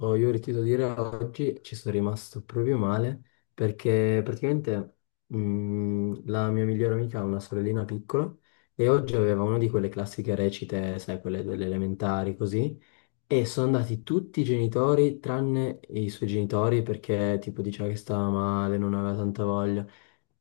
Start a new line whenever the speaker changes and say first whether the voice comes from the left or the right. left: Oh, io ti devo dire, oggi ci sono rimasto proprio male perché praticamente la mia migliore amica ha una sorellina piccola e oggi aveva una di quelle classiche recite, sai, quelle delle elementari così, e sono andati tutti i genitori tranne i suoi genitori perché tipo diceva che stava male, non aveva tanta voglia.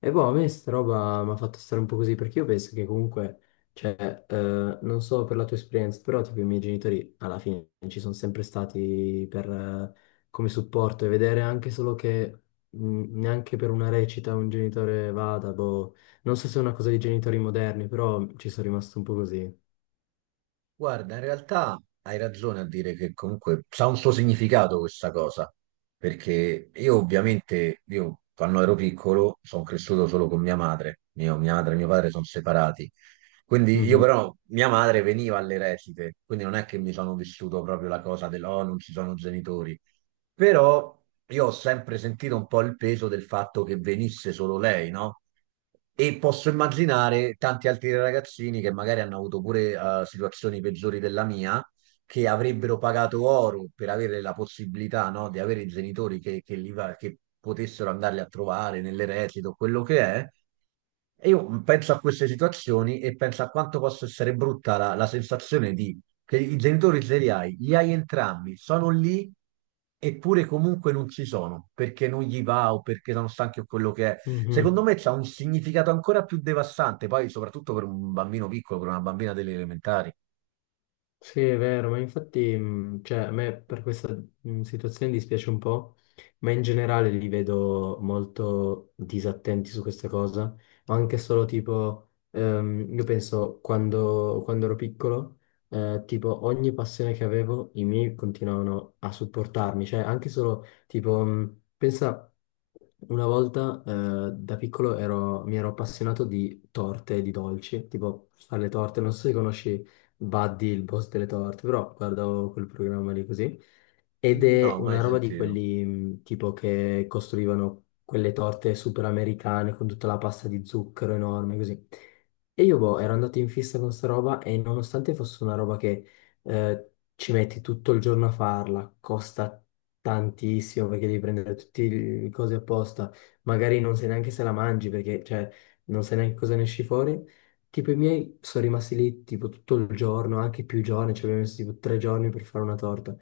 left: E boh, a me sta roba mi ha fatto stare un po' così, perché io penso che comunque, cioè, non so per la tua esperienza, però tipo i miei genitori alla fine ci sono sempre stati per, come supporto e vedere anche solo che neanche per una recita un genitore vada, boh, non so se è una cosa dei genitori moderni, però ci sono rimasto un po' così.
right: Guarda, in realtà hai ragione a dire che comunque ha un suo significato questa cosa, perché io ovviamente, io quando ero piccolo sono cresciuto solo con mia madre, mia madre e mio padre sono separati, quindi io
left: Mhm,
right: però mia madre veniva alle recite, quindi non è che mi sono vissuto proprio la cosa del oh non ci sono genitori, però io ho sempre sentito un po' il peso del fatto che venisse solo lei, no? E posso immaginare tanti altri ragazzini che magari hanno avuto pure situazioni peggiori della mia, che avrebbero pagato oro per avere la possibilità, no, di avere i genitori che che potessero andarli a trovare nell'eredito, quello che è. E io penso a queste situazioni e penso a quanto possa essere brutta la sensazione di che i genitori ce li hai entrambi, sono lì eppure comunque non ci sono, perché non gli va o perché sono stanchi o quello che è. Secondo
left: mhm.
right: me c'ha un significato ancora più devastante, poi soprattutto per un bambino piccolo, per una bambina delle elementari.
left: Sì, è vero, ma infatti, cioè, a me per questa situazione dispiace un po', ma in generale li vedo molto disattenti su questa cosa, anche solo tipo, io penso quando, ero piccolo, tipo ogni passione che avevo, i miei continuavano a supportarmi, cioè anche solo tipo, pensa... Una volta da piccolo mi ero appassionato di torte e di dolci, tipo fare le torte, non so se conosci Buddy, il boss delle torte, però guardavo quel programma lì così. Ed
right: No,
left: è
right: mai
left: una roba di
right: sentito.
left: quelli tipo che costruivano quelle torte super americane con tutta la pasta di zucchero enorme, così. E io, boh, ero andato in fissa con sta roba e nonostante fosse una roba che ci metti tutto il giorno a farla, costa tantissimo perché devi prendere tutte le cose apposta, magari non sai neanche se la mangi perché, cioè, non sai neanche cosa ne esci fuori. Tipo i miei sono rimasti lì tipo tutto il giorno, anche più giorni, ci abbiamo messo tipo 3 giorni per fare una torta.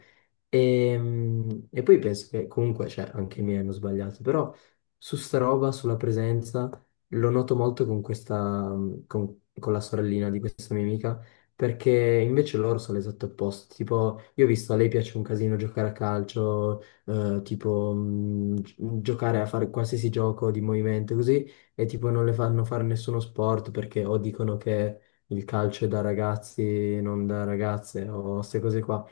left: E poi penso che comunque, cioè, anche i miei hanno sbagliato, però su sta roba, sulla presenza, lo noto molto con questa, con, la sorellina di questa mia amica, perché invece loro sono l'esatto opposto. Tipo, io ho visto a lei piace un casino giocare a calcio, tipo, giocare a fare qualsiasi gioco di movimento, così, e tipo non le fanno fare nessuno sport perché o dicono che il calcio è da ragazzi, non da ragazze, o queste cose qua.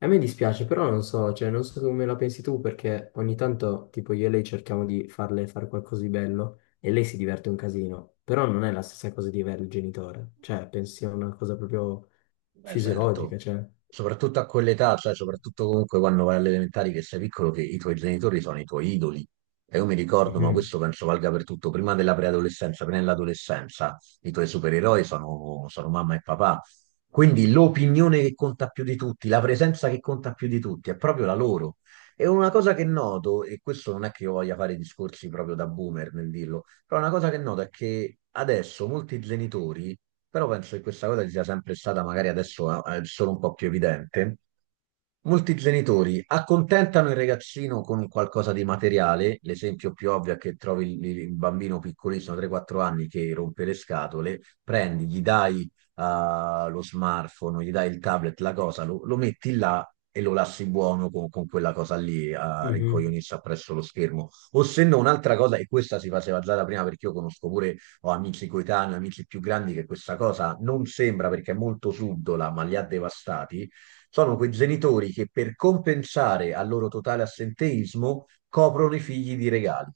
left: A me dispiace, però non so, cioè, non so come la pensi tu, perché ogni tanto, tipo, io e lei cerchiamo di farle fare qualcosa di bello e lei si diverte un casino, però non è la stessa cosa di avere il genitore, cioè, penso sia una cosa proprio
right: Beh, certo.
left: fisiologica, cioè.
right: Soprattutto a quell'età, cioè soprattutto comunque quando vai alle elementari che sei piccolo, che i tuoi genitori sono i tuoi idoli. E io mi ricordo, ma
left: Mhm,
right: questo penso valga per tutto, prima della preadolescenza, prima dell'adolescenza, i tuoi supereroi sono mamma e papà. Quindi l'opinione che conta più di tutti, la presenza che conta più di tutti, è proprio la loro. E una cosa che noto, e questo non è che io voglia fare discorsi proprio da boomer nel dirlo, però una cosa che noto è che adesso molti genitori, però penso che questa cosa ci sia sempre stata, magari adesso è solo un po' più evidente. Molti genitori accontentano il ragazzino con un qualcosa di materiale, l'esempio più ovvio è che trovi il bambino piccolissimo, 3-4 anni, che rompe le scatole, prendi, gli dai lo smartphone, gli dai il tablet, la cosa, lo metti là e lo lasci buono con quella cosa lì a
left: mhm,
right: rincoglionirsi appresso lo schermo. O se no, un'altra cosa, e questa si faceva già da prima perché io conosco pure, ho amici coetanei, amici più grandi, che questa cosa non sembra perché è molto subdola, ma li ha devastati, sono quei genitori che per compensare al loro totale assenteismo coprono i figli di regali.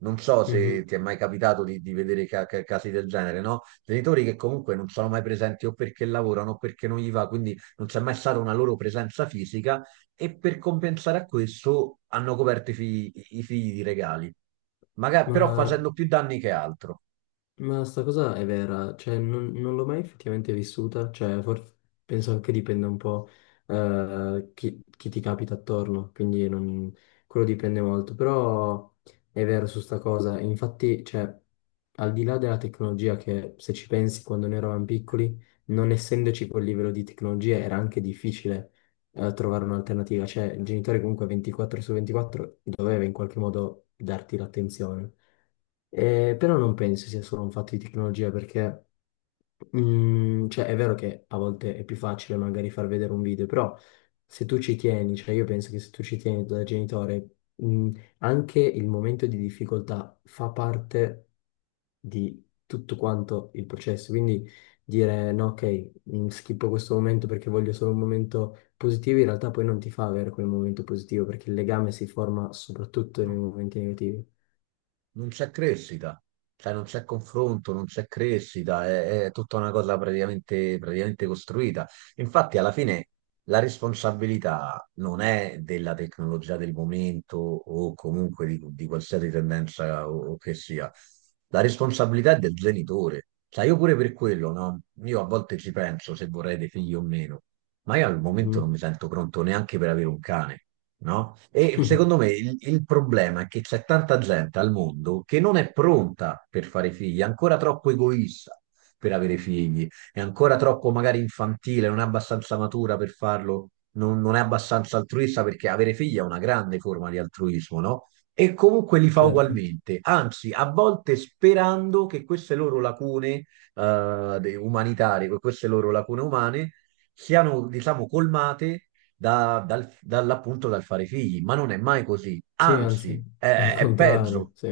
right: Non so
left: mhm.
right: se ti è mai capitato di vedere casi del genere, no? Genitori che comunque non sono mai presenti o perché lavorano o perché non gli va, quindi non c'è mai stata una loro presenza fisica, e per compensare a questo hanno coperto i figli di regali, però
left: Ma
right: facendo più danni che altro.
left: Ma sta cosa è vera, cioè non, l'ho mai effettivamente vissuta, cioè forse penso anche dipenda un po' chi, ti capita attorno, quindi quello dipende molto, però è vero su sta cosa, infatti cioè, al di là della tecnologia che se ci pensi quando noi eravamo piccoli, non essendoci quel livello di tecnologia era anche difficile trovare un'alternativa, cioè il genitore comunque 24 su 24 doveva in qualche modo darti l'attenzione. Però non penso sia solo un fatto di tecnologia perché, cioè, è vero che a volte è più facile magari far vedere un video, però se tu ci tieni, cioè io penso che se tu ci tieni da genitore, mm, anche il momento di difficoltà fa parte di tutto quanto il processo. Quindi dire no, ok, schippo questo momento perché voglio solo un momento positivo, in realtà poi non ti fa avere quel momento positivo perché il legame si forma soprattutto nei
right: No,
left: momenti negativi.
right: non c'è crescita, cioè non c'è confronto, non c'è crescita, è tutta una cosa praticamente costruita. Infatti, alla fine la responsabilità non è della tecnologia del momento o comunque di qualsiasi tendenza o che sia, la responsabilità è del genitore. Cioè, io pure per quello, no? Io a volte ci penso se vorrei dei figli o meno, ma io al momento non mi
left: Mm.
right: sento pronto neanche per avere un cane, no? E secondo me il problema è che c'è tanta gente al mondo che non è pronta per fare figli, è ancora troppo egoista per avere figli, è ancora troppo magari infantile, non è abbastanza matura per farlo, non è abbastanza altruista perché avere figli è una grande forma di altruismo, no? E comunque li fa
left: Certo.
right: ugualmente, anzi, a volte sperando che queste loro lacune umanitarie, queste loro lacune umane siano, diciamo, colmate dall'appunto dal fare figli, ma non è mai così,
left: Sì,
right: anzi
left: anzi, è il
right: è
left: contrario,
right: peggio.
left: sì.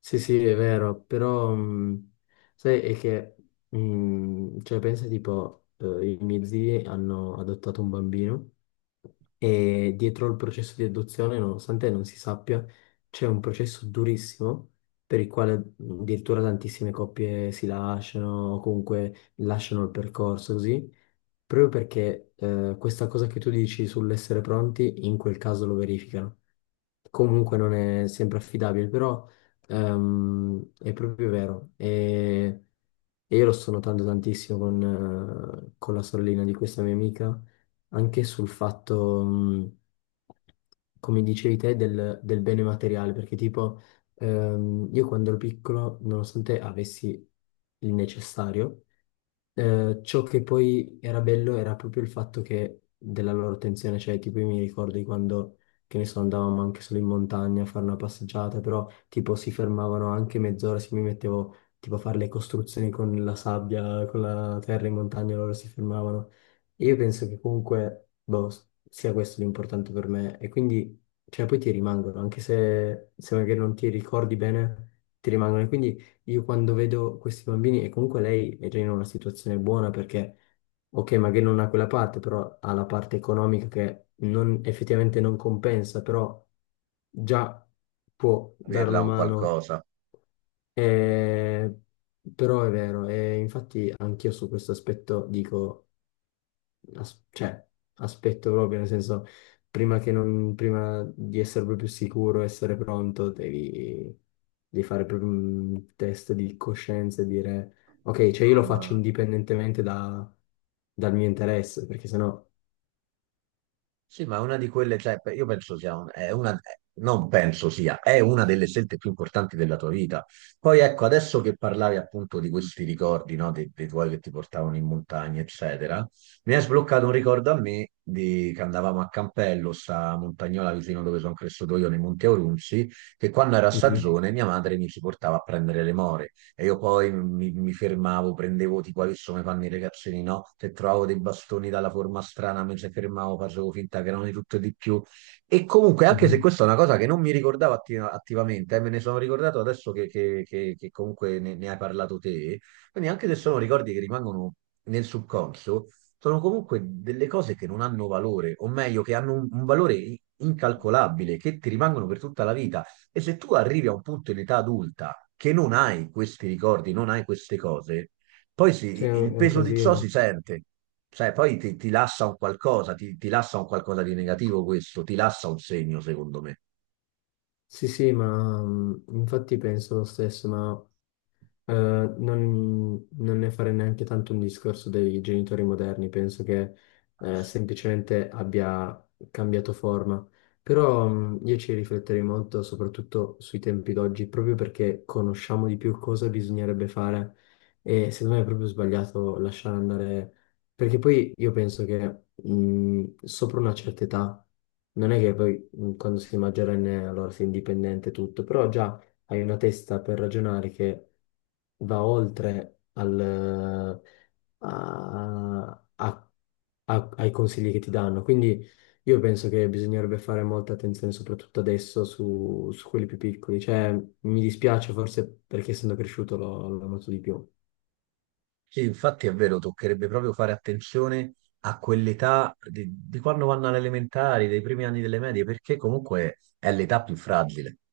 left: Sì, sì, è vero, però sai, è che, cioè, pensa tipo, i miei zii hanno adottato un bambino e dietro il processo di adozione, nonostante non si sappia, c'è un processo durissimo per il quale addirittura tantissime coppie si lasciano o comunque lasciano il percorso così. Proprio perché questa cosa che tu dici sull'essere pronti, in quel caso lo verificano. Comunque non è sempre affidabile, però è proprio vero. E io lo sto notando tantissimo con, la sorellina di questa mia amica, anche sul fatto, come dicevi te, del, bene materiale, perché tipo io quando ero piccolo, nonostante avessi il necessario, ciò che poi era bello era proprio il fatto che della loro tensione, cioè tipo io mi ricordo di quando, che ne so, andavamo anche solo in montagna a fare una passeggiata, però tipo si fermavano anche mezz'ora, se mi mettevo tipo a fare le costruzioni con la sabbia, con la terra in montagna, loro si fermavano. E io penso che comunque, boh, sia questo l'importante per me e quindi, cioè poi ti rimangono, anche se, magari non ti ricordi bene, ti rimangono. E quindi io quando vedo questi bambini, e comunque lei è già in una situazione buona perché, ok, magari non ha quella parte, però ha la parte economica che effettivamente non compensa, però già può dare
right: Averla
left: una
right: un
left: mano,
right: qualcosa.
left: eh, però è vero, e infatti anch'io su questo aspetto dico cioè, aspetto proprio, nel senso, prima che non, prima di essere proprio sicuro, essere pronto, devi, fare proprio un test di coscienza e dire, ok, cioè io lo
right: No,
left: faccio
right: ma
left: indipendentemente dal mio interesse, perché sennò...
right: sì, ma è una di quelle, cioè, io penso sia è una, non penso sia, è una delle scelte più importanti della tua vita. Poi ecco, adesso che parlavi appunto di questi ricordi, no, dei, dei tuoi che ti portavano in montagna, eccetera, mi hai sbloccato un ricordo a me di che andavamo a Campello, sta montagnola vicino dove sono cresciuto io, nei Monti Aurunzi, che quando era
left: Mhm,
right: stagione mia madre mi ci portava a prendere le more. E io poi mi fermavo, prendevo tipo adesso come fanno i ragazzini, no? Se trovavo dei bastoni dalla forma strana, mi ci fermavo, facevo finta che erano di tutto e di più. E comunque, anche se
left: mhm.
right: questa è una cosa che non mi ricordavo attivamente, me ne sono ricordato adesso che comunque ne hai parlato te, quindi anche se sono ricordi che rimangono nel subconscio, sono comunque delle cose che non hanno valore, o meglio, che hanno un valore incalcolabile, che ti rimangono per tutta la vita. E se tu arrivi a un punto in età adulta che non hai questi ricordi, non hai queste cose, poi
left: Cioè,
right: il
left: è un
right: peso di ciò si
left: casino.
right: sente, cioè poi ti lascia un qualcosa, ti lascia un qualcosa di negativo questo, ti lascia un segno, secondo me.
left: Sì, sì, ma infatti penso lo stesso, ma non, ne farei neanche tanto un discorso dei genitori moderni, penso che semplicemente abbia cambiato forma. Però io ci rifletterei molto, soprattutto sui tempi d'oggi, proprio perché conosciamo di più cosa bisognerebbe fare e secondo me è proprio sbagliato lasciare andare, perché poi io penso che sopra una certa età, non è che poi quando sei maggiorenne allora sei indipendente e tutto, però già hai una testa per ragionare che va oltre al, a- a- ai consigli che ti danno. Quindi io penso che bisognerebbe fare molta attenzione, soprattutto adesso, su, quelli più piccoli. Cioè, mi dispiace forse perché essendo cresciuto l'ho noto di più.
right: Sì, infatti è vero, toccherebbe proprio fare attenzione a quell'età di quando vanno alle elementari, dei primi anni delle medie, perché comunque è l'età più fragile.